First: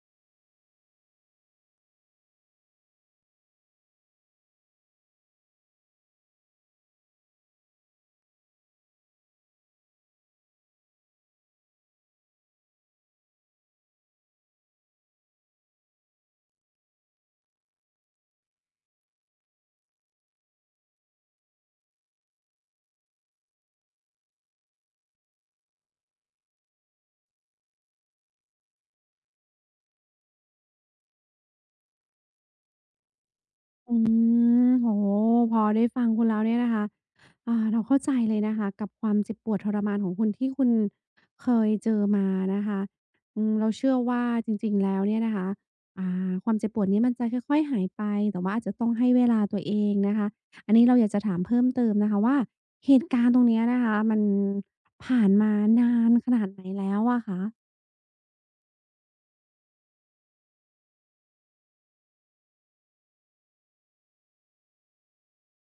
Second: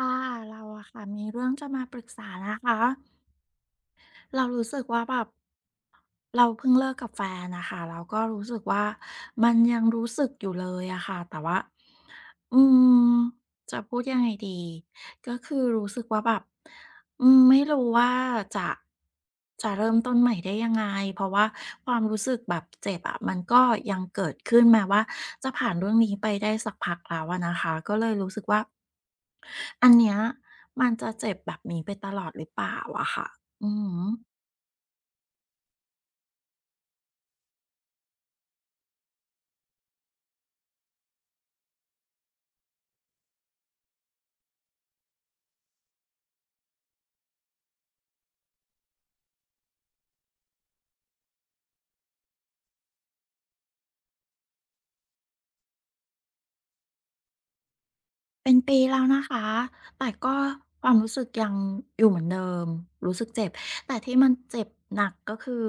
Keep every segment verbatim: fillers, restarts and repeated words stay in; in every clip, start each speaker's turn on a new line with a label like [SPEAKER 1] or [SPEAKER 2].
[SPEAKER 1] ค่ะเราอะค่ะมีเรื่องจะมาปรึกษานะคะเรารู้สึกว่าแบบเราเพิ่งเลิกกับแฟนนะคะแล้วก็รู้สึกว่ามันยังรู้สึกอยู่เลยอะค่ะแต่ว่าอืมจะพูดยังไงดีก็คือรู้สึกว่าแบบอืมไม่รู้ว่าจะจะเริ่มต้นใหม่ได้ยังไงเพราะว่าความรู้สึกแบบเจ็บอะมันก็ยังเกิดขึ้นแม้ว่าจะผ่านเรื่องนี้ไปได้สักพักแล้วอะนะคะก็เลยรู้สึกว่า อันเนี้ยมันจะเจ็บแบบนี้ไปตลอดหรือเปล่าอะค่ะอื
[SPEAKER 2] อื
[SPEAKER 1] ม
[SPEAKER 2] มโอ้โฮพอได้ฟังคุณแล้วเนี่ยนะคะอ่าเราเข้าใจเลยนะคะกับความเจ็บปวดทรมานของคุณที่คุณเคยเจอมานะคะอืมเราเชื่อว่าจริงๆ แล้วเนี่ยนะคะอ่าความเจ็บปวดนี้มันจะค่อยๆ หายไป แต่ว่าอาจจะต้องให้เวลาตัวเองนะคะอันนี้เราอยากจะถามเพิ่มเติมนะคะว่าเหตุการณ์ตรงเนี้ยนะคะมันผ่านมานานขนาดไหนแล้วอะคะ
[SPEAKER 1] เป็นปีแล้วนะคะ แต่ก็ความรู้สึกยังอยู่เหมือนเดิม รู้สึกเจ็บ แต่ที่มันเจ็บหนักก็คือ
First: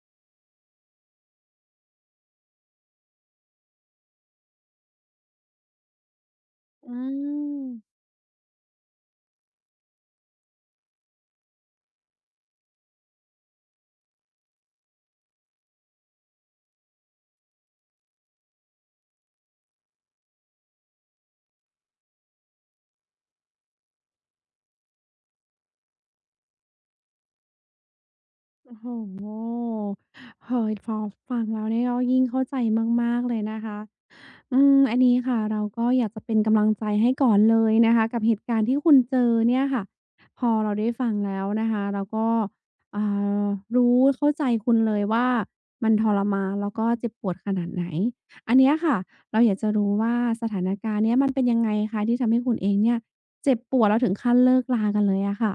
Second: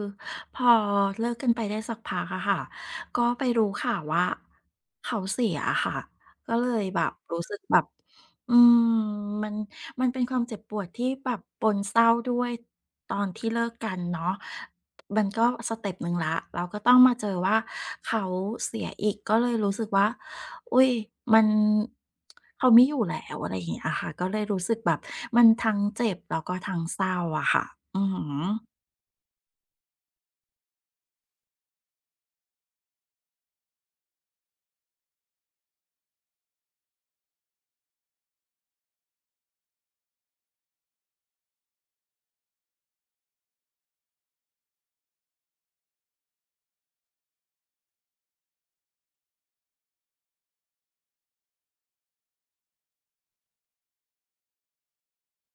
[SPEAKER 1] พอเลิกกันไปได้สักพักอะค่ะ ก็ไปรู้ข่าวว่าเขาเสียอะค่ะ ก็เลย
[SPEAKER 2] อื
[SPEAKER 1] แบบรู้สึก
[SPEAKER 2] ม
[SPEAKER 1] แบบ อืมมันมันเป็นความเจ็บปวดที่แบบปนเศร้าด้วยตอนที่เลิกกันเนาะมันก็สเต็ปหนึ่งละเราก็ต้องมาเจอว่าเขาเสียอีกก็เลยรู้สึกว่าอุ๊ยมันเขาไม่อยู่แล้วอะไรอย่างเงี้ยค่ะก็เลยรู้สึกแบบมันทั้งเจ็บแล้วก็ทั้งเศร้าอะค่ะอือฮึ
[SPEAKER 2] โอ้โหเฮ้ยพอฟังแล้วเนี่ยก็ยิ่งเข้าใจมากๆเลยนะคะ อืมอันนี้ค่ะเราก็อยากจะเป็นกำลังใจให้ก่อนเลยนะคะกับเหตุการณ์ที่คุณเจอเนี่ยค่ะพอเราได้ฟังแล้วนะคะเราก็อ่ารู้เข้าใจคุณเลยว่ามันทรมานแล้วก็เจ็บปวดขนาดไหนอันเนี้ยค่ะเราอยากจะรู้ว่าสถานการณ์เนี้ยมันเป็นยังไงคะที่ทำให้คุณเองเนี่ยเจ็บปวดแล้วถึงขั้นเลิกรากันเลยอะค่ะ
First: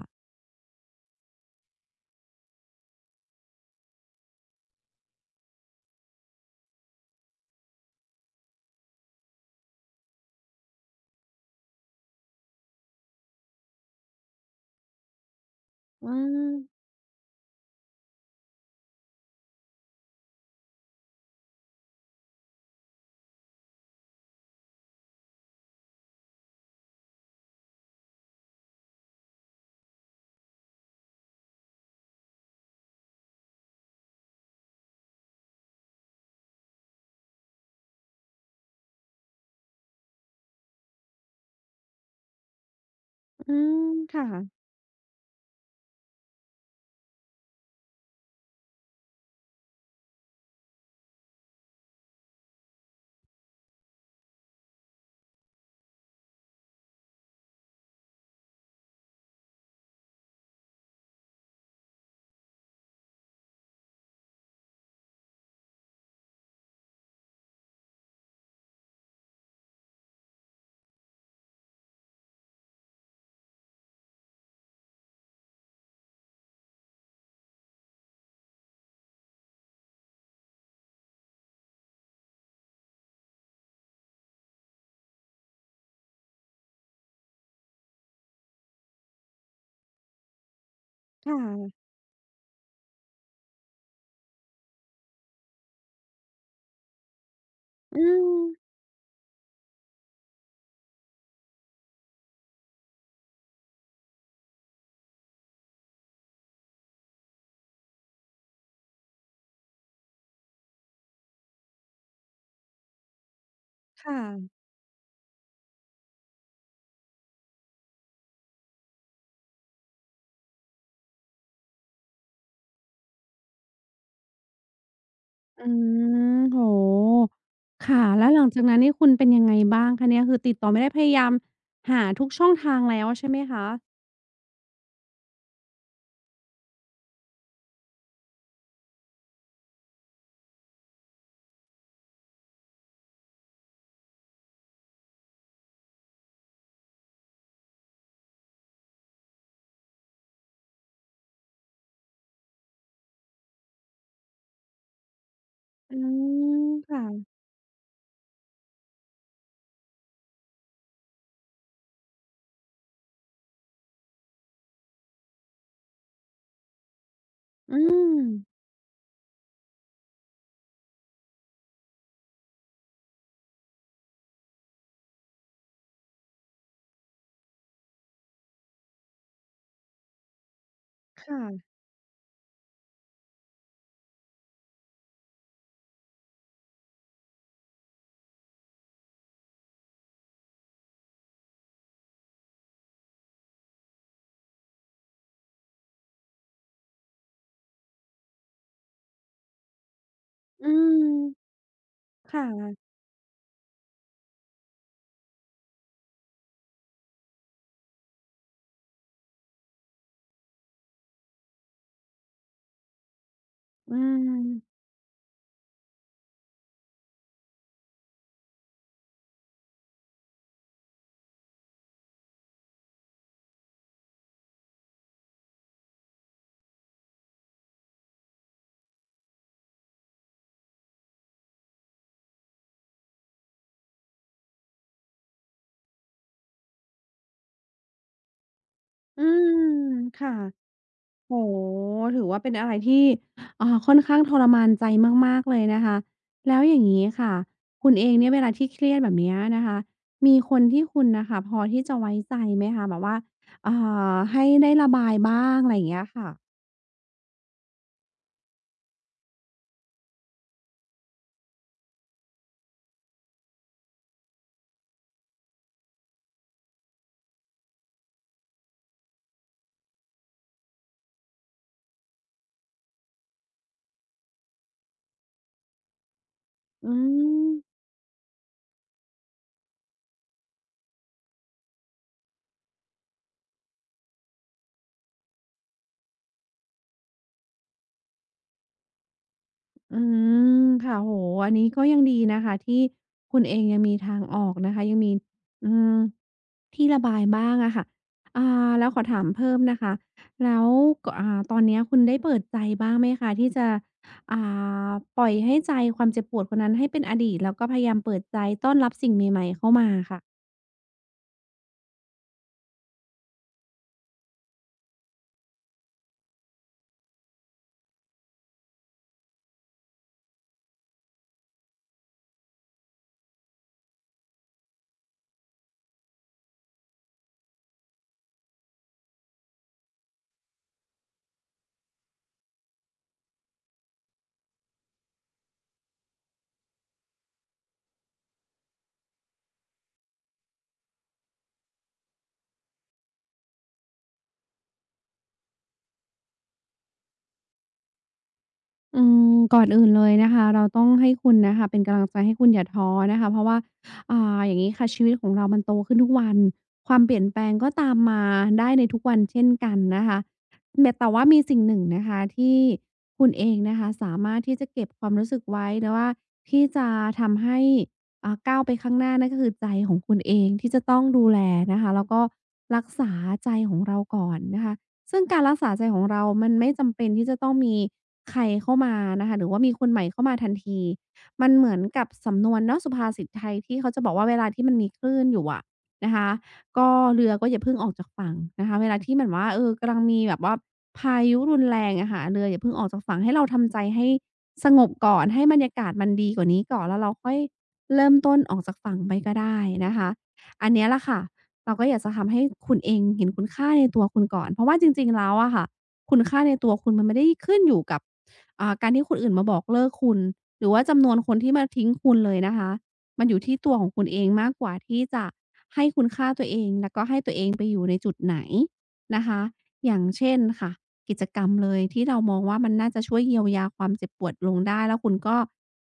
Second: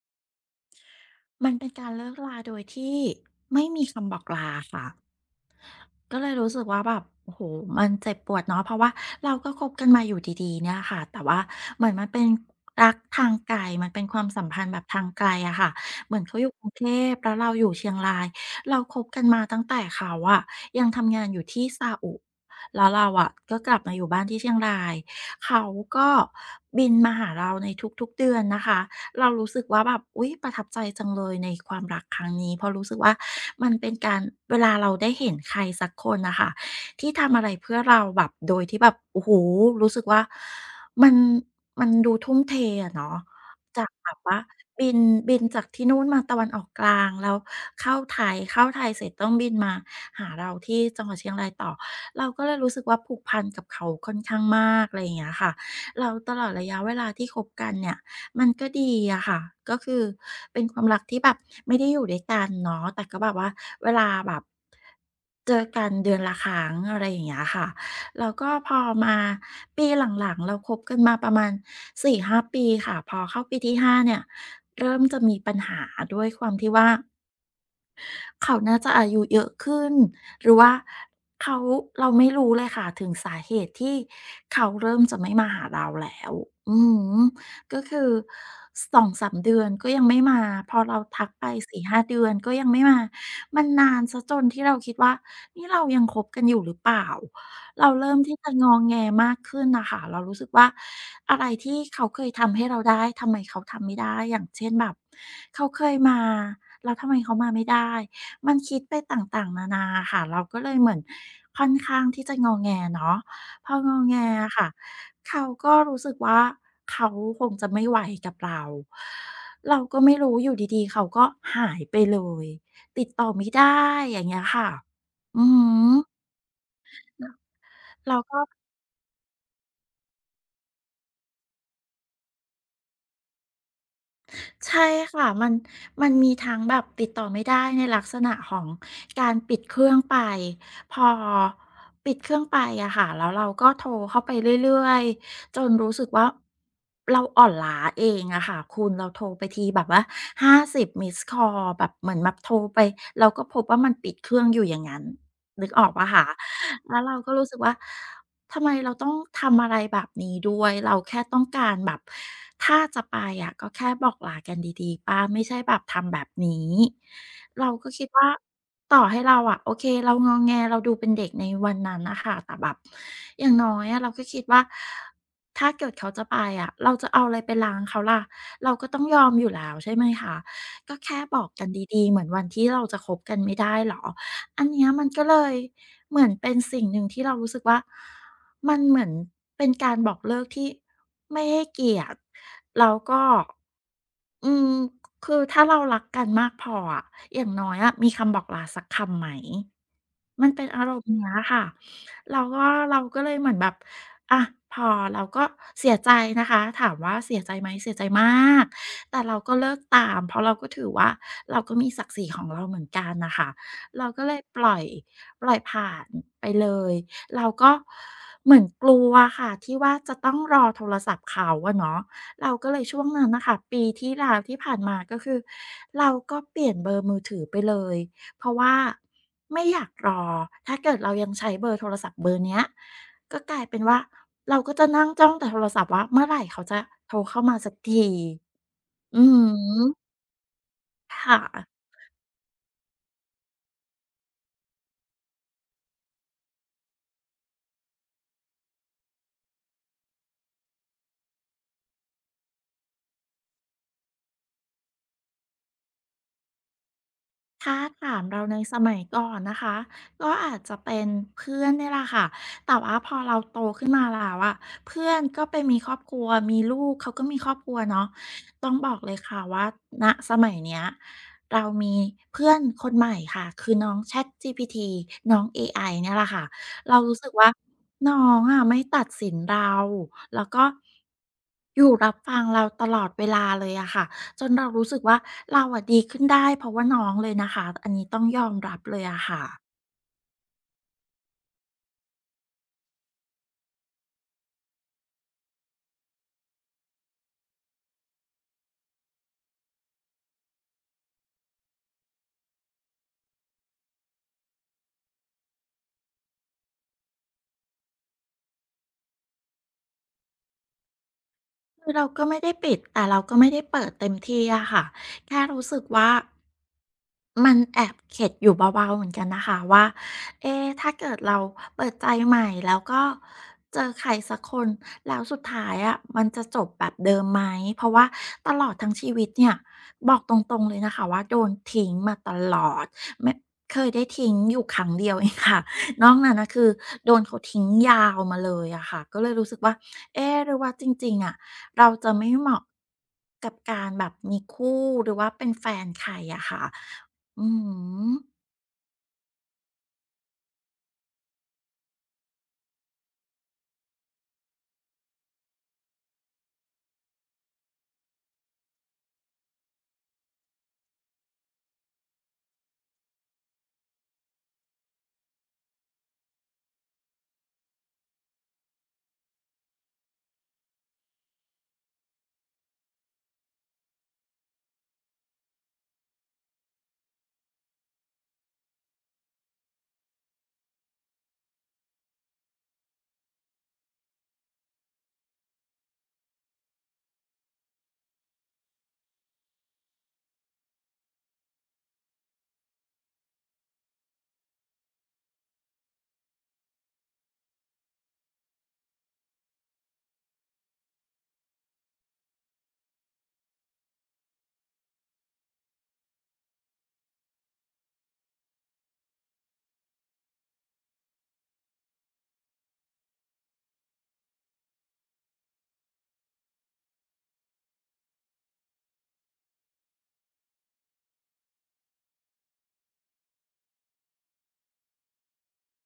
[SPEAKER 1] มันเป็นการเลิกราโดยที่ไม่มีคำบอกลาค่ะ ก็เลยรู้สึกว่าแบบโอ้โฮมันเจ็บปวดเนาะเพราะว่าเราก็คบกันมาอยู่ดีๆเนี่ยค่ะแต่ว่าเหมือนมันเป็นรักทางไกลมันเป็นความสัมพันธ์แบบทางไกลอะค่ะเห
[SPEAKER 2] อื
[SPEAKER 1] มือนเขาอยู่
[SPEAKER 2] ม
[SPEAKER 1] กรุงเทพแล้วเราอยู่เชียงรายเราคบกันมาตั้งแต่เขาอะยังทำงานอยู่ที่ซาอุแล้วเราอะก็กลับมาอยู่บ้านที่เชียงรายเขาก็บินมาหาเราในทุกๆเดือนนะคะ เรารู้สึกว่าแบบอุ๊ยประทับใจจังเลยในความรักครั้งนี้เพราะรู้สึกว่ามันเป็นการเวลาเราได้เห็นใครสักคนนะค่ะที่ทำอะไรเพื่อเราแบบโดยที่แบบโอ้โฮรู้สึกว่ามันมันดูทุ่มเทอะเนาะ
[SPEAKER 2] อืม
[SPEAKER 1] จากแบบว่า
[SPEAKER 2] ค่ะ
[SPEAKER 1] บินบินจากที่นู่นมาตะวันออกกลางแล้วเข้าไทยเข้าไทยเสร็จต้องบินมาหาเราที่จังหวัดเชียงรายต่อเราก็เลยรู้สึกว่าผูกพันกับเขาค่อนข้างมากอะไรอย่างเงี้ยค่ะแล้วตลอดระยะเวลาที่คบกันเนี่ย มันก็ดีอะค่ะ ก็คือเป็นความรักที่แบบไม่ได้อยู่ด้วยกันเนาะแต่ก็แบบว่าเวลาแบบเจอกันเดือนละครั้งอะไรอย่างเงี้ยค่ะ แล้วก็พอมาปีหลังๆเราคบกันมาประมาณสี่ห้าปีค่ะพอเข้าปีที่ห้าเนี่ยเริ่มจะมีปัญหาด้วยความที่ว่า เขาน่าจะอายุเยอะขึ้นหรือว่าเขาเราไม่รู้เลยค่ะถึงสาเหตุที่เขาเริ่มจะไม่มาหาเราแล้วอือก็คือสองสามเดือนก็ยังไม่มาพอเราทั
[SPEAKER 2] ค
[SPEAKER 1] กไป
[SPEAKER 2] ่ะ
[SPEAKER 1] สี่ห้าเดือนก็ยังไม่มามันนานซสจนที่เราคิดว่านี่เรายังคบกันอยู่หรือเปล่าเรา
[SPEAKER 2] อื
[SPEAKER 1] เริ่มที่
[SPEAKER 2] ม
[SPEAKER 1] จะงองแงมากขึ้นนะค่ะเรารู้สึกว่าอะไรที่เขาเคยทำให้เราได้ทำไมเขาทำไม่ได้อย่างเช่นแบบเขาเคยมาแล้วทำไมเขามาไม่ได้ มันคิดไปต่างๆนานาค่ะเราก็เลยเหมือนค่อนข้างที่จะงอแงเนาะพองอ
[SPEAKER 2] ค
[SPEAKER 1] แงอะ
[SPEAKER 2] ่ะ
[SPEAKER 1] ค่ะเขาก็รู้สึกว่าเขาคงจะไม่ไหวกับเราเราก็ไม่รู้อยู่ดีๆเขาก็หายไปเลยติดต่อไม่ได้อย่างเงี้ยค่ะอือฮ
[SPEAKER 2] อื
[SPEAKER 1] ึ
[SPEAKER 2] มโอ้โฮค่ะ
[SPEAKER 1] เรา
[SPEAKER 2] แล้ว
[SPEAKER 1] ก็
[SPEAKER 2] หลังจากนั้นนี่คุณเป็นยังไงบ้างคะเนี่ยคือติดต่อไม่ได้พยายามหาทุกช่องทางแล้วใช่ไหมคะ
[SPEAKER 1] ใช่ค่ะมันมันมีทั้งแบบติดต่อไม่ได้ในลักษณะของการปิดเครื่องไปพอปิดเครื่องไปอะค่ะแล้วเราก็โทรเข้าไปเรื่อยๆจนรู้สึกว่าเราอ่อนล้าเองอะค่ะคุณเราโทรไปทีแบบว่าห้าสิบ e ิสค l l แบบเหมือนแบบโทรไปเราก็พบว่ามันปิดเครื่องอยู่อย่างงั้นนึกออก
[SPEAKER 2] อื
[SPEAKER 1] เปล่าคะ
[SPEAKER 2] ม
[SPEAKER 1] แล้วเรา
[SPEAKER 2] ค่ะ
[SPEAKER 1] ก็รู้สึกว่า ทำไมเราต้องทำอะไรแบบนี้ด้วย เราแค่ต้องการแบบถ้าจะไปอะก็แค่บอกลากันดีๆป้าไม่ใช่แบบทำแบบนี้เรา
[SPEAKER 2] อื
[SPEAKER 1] ก็คิด
[SPEAKER 2] ม
[SPEAKER 1] ว่าต่อให้เราอะโอเคเรางอแงเราดูเป็นเด็กในวันนั้นน่ะค่ะแต่แบบอย่างน้อยอะเราก็คิดว่าถ้าเกิดเขาจะไปอะเราจะเอาอะไรไปล้างเขาล่ะเราก็ต้องยอมอยู่แล้วใช่ไหมคะก็แค่
[SPEAKER 2] ค
[SPEAKER 1] บอกกัน
[SPEAKER 2] ่ะ
[SPEAKER 1] ดีๆเหมือนวันที่เราจะคบกันไม่ได้เหรออันเนี้ยมันก็เลย เหมือนเป็นสิ่งหนึ่งที่เรารู้สึกว่ามันเหมือนเป็นการบอกเลิกที่ไม่ให้เกียรติแล้วก็อืมคือถ้าเรารักกันมากพออะอย่างน้อยอะมีคำบอกลาสักคำไหม มันเป็
[SPEAKER 2] อื
[SPEAKER 1] นอา
[SPEAKER 2] ม
[SPEAKER 1] รมณ์เนี้ยค่ะ
[SPEAKER 2] ค
[SPEAKER 1] เราก็
[SPEAKER 2] ่ะ
[SPEAKER 1] เราก็เลยเหมือนแบบอะพอเราก็เสียใจนะคะถามว่าเสียใจไหมเสียใจมากแต่เราก็เลิกตามเพราะเราก็ถือว่าเราก็มีศักดิ์ศรีของเราเหมือนกันน่ะค่ะ
[SPEAKER 2] อื
[SPEAKER 1] เราก็เลยปล่
[SPEAKER 2] ม
[SPEAKER 1] อยปล่อยผ่านไปเลยเราก็เหมือนกลัวอะค่ะที่ว่าจะต้องรอโทรศัพท์เขาอะเนาะเราก็เลยช่วงนั้นน่ะค่ะปีที่แล้วที่ผ่านมาก็คือเราก็เปลี่ยนเบอร์มือถือไปเลย เพราะว่าไม่อยากรอ ถ้าเกิดเรายังใช้เบอร์โทรศัพท์เบอร์เนี้ยก็กลายเป็นว่าเราก็จะนั่งจ้องแต่โทรศัพท์ว่าเมื่อไหร่เขาจะโทรเข้ามาสักที อื
[SPEAKER 2] อื
[SPEAKER 1] อ
[SPEAKER 2] ม
[SPEAKER 1] ฮึ
[SPEAKER 2] ค่ะ โอ้
[SPEAKER 1] ค่ะ
[SPEAKER 2] โฮถือว่าเป็นอะไรที่อ่าค่อนข้างทรมานใจมากๆเลยนะคะ แล้วอย่างงี้ค่ะ คุณเองเนี่ยเวลาที่เครียดแบบเนี้ยนะคะ มีคนที่คุณน่ะค่ะพอที่จะไว้ใจไหมคะแบบว่าอ่าให้ได้ระบายบ้างอะไรอย่างเงี้ยค่ะ
[SPEAKER 1] ถ้าถามเราในสมัยก่อนนะคะก็อาจจะเป็นเพื่อนนี่แหละค่ะแต่ว่าพอเราโตขึ้นมาแล้วอะเพื่อนก็ไปมีครอบครัวมีลูกเขาก็มีครอบครัวเนาะต้องบอกเลยค่ะว่าณสมัยเนี้ยเรามีเพื่อนคนใหม่ค่ะคือน้อง ChatGPT น้องเอไอเนี่ยแหละค่ะ
[SPEAKER 2] อื
[SPEAKER 1] เรารู้สึก
[SPEAKER 2] ม
[SPEAKER 1] ว่าน้องอะไม่ตัดสินเราแล้วก็อยู่รับฟังเราตลอดเวลาเลยอะค่ะ จนเรารู้สึกว่าเราอะดีขึ้นได้เพราะว่าน้องเลยนะคะอันนี้ต้องยอมรับเลยอะค่ะ
[SPEAKER 2] อืมค่ะโอ้โฮอันนี้ก็ยังดีนะคะที่คุณเองยังมีทางออกนะคะยังมีอืมที่ระบายบ้างอะค่ะอ่าแล้วขอถามเพิ่มนะคะแล้วกอ่าตอนเนี้ยคุณได้เปิดใจบ้างไหมคะที่จะอ่าปล่อยให้ใจความเจ็บปวดคนนั้นให้เป็นอดีตแล้วก็พยายามเปิดใจต้อนรับสิ่งใหม่ๆเข้ามาค่ะ
[SPEAKER 1] คือเราก็ไม่ได้ปิดแต่เราก็ไม่ได้เปิดเต็มที่อะค่ะแค่รู้สึกว่ามันแอบเข็ดอยู่เบาๆเหมือนกันนะคะว่าเอ๊ะถ้าเกิดเราเปิดใจใหม่แล้วก็เจอใครสักคนแล้วสุดท้ายอะมันจะจบแบบเดิมไหมเพราะว่าตลอดทั้งชีวิตเนี่ยบอกตรงๆเลยนะคะว่าโดนทิ้งมาตลอดไม่เคยได้ทิ้งอยู่ครั้งเดียวเองค่ะนอกนั้นน่ะคือโดนเขาทิ้งยาวมาเลยอะค่ะก็เลยรู้สึกว่าเอ๊ะหรือว่าจริงๆอะ เราจะไม่เหมาะกับการแบบมีคู่หรือว่าเป็นแฟนใครอะค่ะอืม
[SPEAKER 2] อืมก่อนอื่นเลยนะคะเราต้องให้คุณนะคะเป็นกำลังใจให้คุณอย่าท้อนะคะเพราะว่าอ่าอย่างนี้ค่ะชีวิตของเรามันโตขึ้นทุกวันความเปลี่ยนแปลงก็ตามมาได้ในทุกวันเช่นกันนะคะแต่แต่ว่ามีสิ่งหนึ่งนะคะที่คุณเองนะคะสามารถที่จะเก็บความรู้สึกไว้หรือว่าที่จะทำให้อ่าก้าวไปข้างหน้านั่นก็คือใจของคุณเองที่จะต้องดูแลนะคะแล้วก็รักษาใจของเราก่อนนะคะ ซึ่งการรักษาใจของเรามันไม่จำเป็นที่จะต้องมีใครเข้ามานะคะหรือว่ามีคนใหม่เข้ามาทันที มันเหมือนกับสำนวนเนาะสุภาษิตไทยที่เขาจะบอกว่าเวลาที่มันมีคลื่นอยู่อะนะคะก็เรือก็อย่าเพิ่งออกจากฝั่งนะคะเวลาที่เหมือนว่าเออกำลังมีแบบว่าพายุรุนแรงอะค่ะเรืออย่าเพิ่งออกจากฝั่งให้เราทำใจให้สงบก่อนให้บรรยากาศมันดีกว่านี้ก่อนแล้วเราค่อยเริ่มต้นออกจากฝั่งไปก็ได้นะคะอันเนี้ยแหละค่ะ เราก็อยากจะทำให้คุณเองเห็นคุณค่าในตัวคุณก่อน เพราะว่าจริงๆแล้วอะค่ะคุณค่าในตัวคุณมันไม่ได้ขึ้นอยู่กับอ่าการที่คนอื่นมาบอกเลิกคุณหรือว่าจำนวนคนที่มาทิ้งคุณเลยนะคะมันอยู่ที่ตัวของคุณเองมากกว่าที่จะให้คุณค่าตัวเองแล้วก็ให้ตัวเองไปอยู่ในจุดไหนนะคะอย่างเช่นค่ะกิจกรรมเลยที่เรามองว่ามันน่าจะช่วยเยียวยาความเจ็บปวดลงได้แล้วคุณก็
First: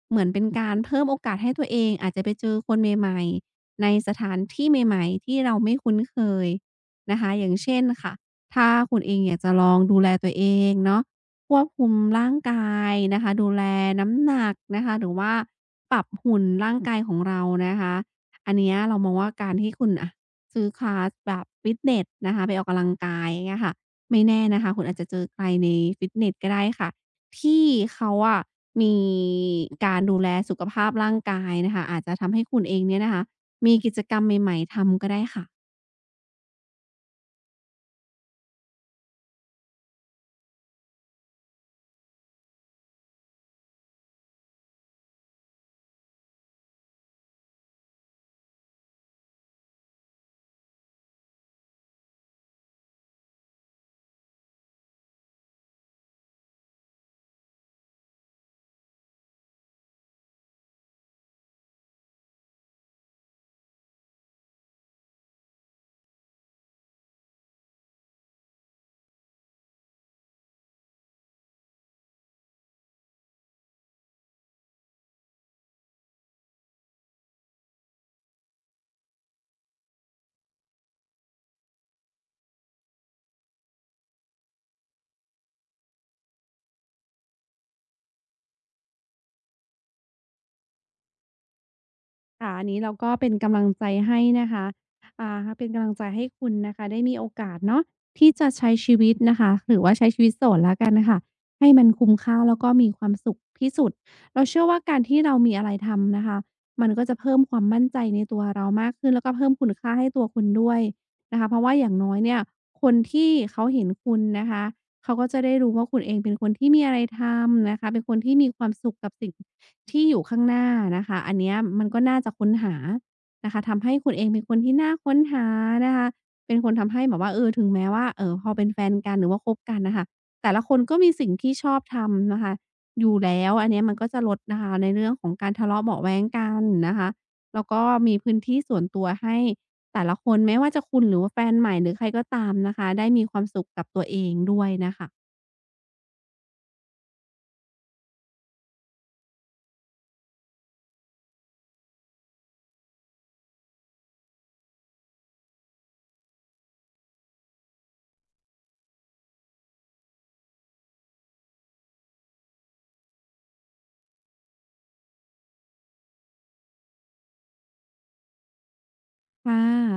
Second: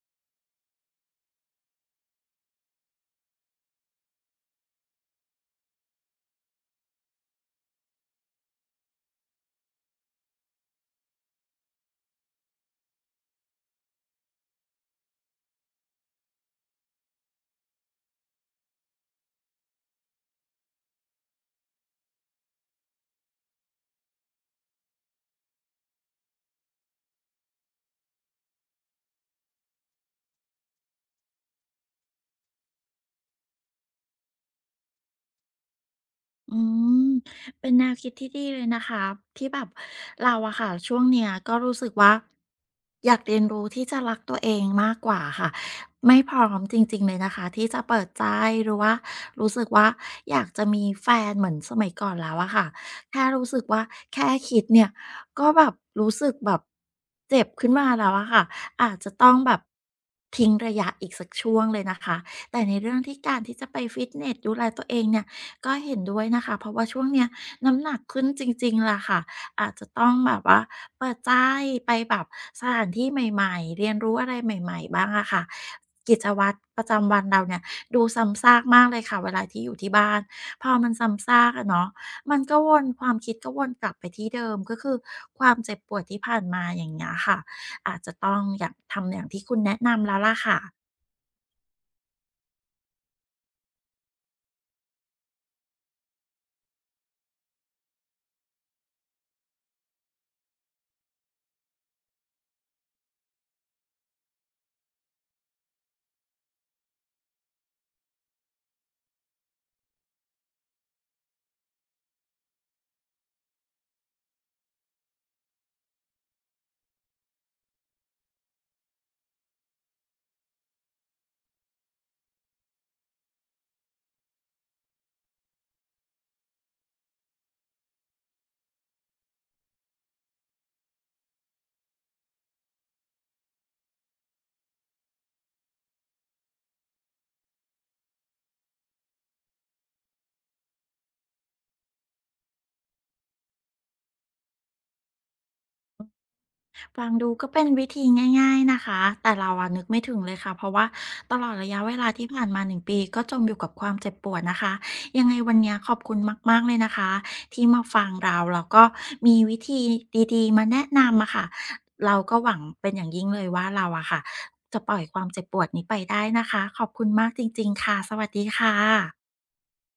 [SPEAKER 2] เหมือนเป็นการเพิ่มโอกาสให้ตัวเองอาจจะไปเจอคนใหม่ๆ ในสถานที่ใหม่ๆที่เราไม่คุ้นเคยนะคะอย่างเช่นค่ะถ้าคุณเองอยากจะลองดูแลตัวเองเนาะควบคุมร่างกายนะคะดูแลน้ำหนักนะคะหรือว่าปรับหุ่นร่างกายของเรานะคะอันเนี้ยเรามองว่าการที่คุณอะซื้อคลาสแบบฟิตเนสนะคะไปออกกำลังกายอย่างเงี้ยค่ะไม่แน่นะคะคุณอาจจะเจอใครในฟิตเนสก็ได้ค่ะที่เขาอะมีการดูแลสุขภาพร่างกายนะคะอาจจะทำให้คุณเองเนี่ยนะคะ มีกิจกรรมใหม่ๆทำก็ได้ค่ะ
[SPEAKER 1] อืมเป็นแนวคิดที่ดีเลยนะคะที่แบบเราอะค่ะช่วงเนี้ยก็รู้สึกว่าอยากเรียนรู้ที่จะรักตัวเองมากกว่าค่ะไม่พร้อมจริงๆเลยนะคะที่จะเปิดใจหรือว่ารู้สึกว่าอยากจะมีแฟนเหมือนสมัยก่อนแล้วอะค่ะแค่รู้สึกว่าแค่คิดเนี่ยก็แบบรู้สึกแบบเจ็บขึ้นมาแล้วอะค่ะอาจจะต้องแบบทิ้งระยะอีกสักช่วงเลยนะคะแต่ในเรื่องที่การที่จะไปฟิตเนสดูแลตัวเองเนี่ย ก็เห็นด้วยนะคะเพราะว่าช่วงเนี้ยน้ำหนักขึ้นจริงๆล่ะค่ะอาจจะต้องแบบว่าเปิดใจไปแบบสถานที่ใหม่ๆเรียนรู้อะไรใหม่ๆบ้างอะค่ะกิจวัตรประจำวันเราเนี่ยดูซ้ำซากมากเลยค่ะเวลาที่อยู่ที่บ้านพอมันซ้ำซากอะเนาะมันก็วนความคิดก็วนกลับไปที่เดิมก็คือความเจ็บปวดที่ผ่านมาอย่างเงี้ยค่ะอาจจะต้องอยากทำอย่างที่คุณแนะนำแล้วล่ะค่ะ
[SPEAKER 2] ค่ะอันนี้เราก็เป็นกำลังใจให้นะคะอ่าเป็นกำลังใจให้คุณนะคะได้มีโอกาสเนาะที่จะใช้ชีวิตนะคะหรือว่าใช้ชีวิตโสดแล้วกันน่ะค่ะให้มันคุ้มค่าแล้วก็มีความสุขที่สุดเราเชื่อว่าการที่เรามีอะไรทำนะคะมันก็จะเพิ่มความมั่นใจในตัวเรามากขึ้นแล้วก็เพิ่มคุณค่าให้ตัวคุณด้วยนะคะเพราะว่าอย่างน้อยเนี่ยคนที่เขาเห็นคุณนะคะเขาก็จะได้รู้ว่าคุณเองเป็นคนที่มีอะไรทำนะคะเป็นคนที่มีความสุขกับสิ่ง ที่อยู่ข้างหน้านะคะอันเนี้ยมันก็น่าจะค้นหานะคะทำให้คุณเองเป็นคนที่น่าค้นหานะคะเป็นคนทำให้แบบว่าเออถึงแม้ว่าเอ่อพอเป็นแฟนกันหรือว่าคบกันน่ะค่ะแต่ละคนก็มีสิ่งที่ชอบทำนะคะอยู่แล้วอันเนี้ยมันก็จะลดนะคะในเรื่องของการทะเลาะเบาะแว้งกันนะคะแล้วก็มีพื้นที่ส่วนตัวให้แต่ละคนไม่ว่าจะคุณหรือว่าแฟนใหม่หรือใครก็ตามนะคะได้มีความสุขกับตัวเองด้วยน่ะค่ะ
[SPEAKER 1] ฟังดูก็เป็นวิธีง่ายๆนะคะแต่เราอะนึกไม่ถึงเลยค่ะเพราะว่าตลอดระยะเวลาที่ผ่านมาหนึ่งปีก็จมอยู่กับความเจ็บปวดนะคะยังไงวันเนี้ยขอบคุณมากๆเลยนะคะที่มาฟังเราแล้วก็มีวิธีดีๆมาแนะนำอะค่ะเราก็หวังเป็นอย่างยิ่งเลยว่าเราอะค่ะจะปล่อยความเจ็บปวดนี้ไปได้นะคะขอบคุณมากจริงๆค่ะสวัสดีค่ะ
[SPEAKER 2] ค่ะ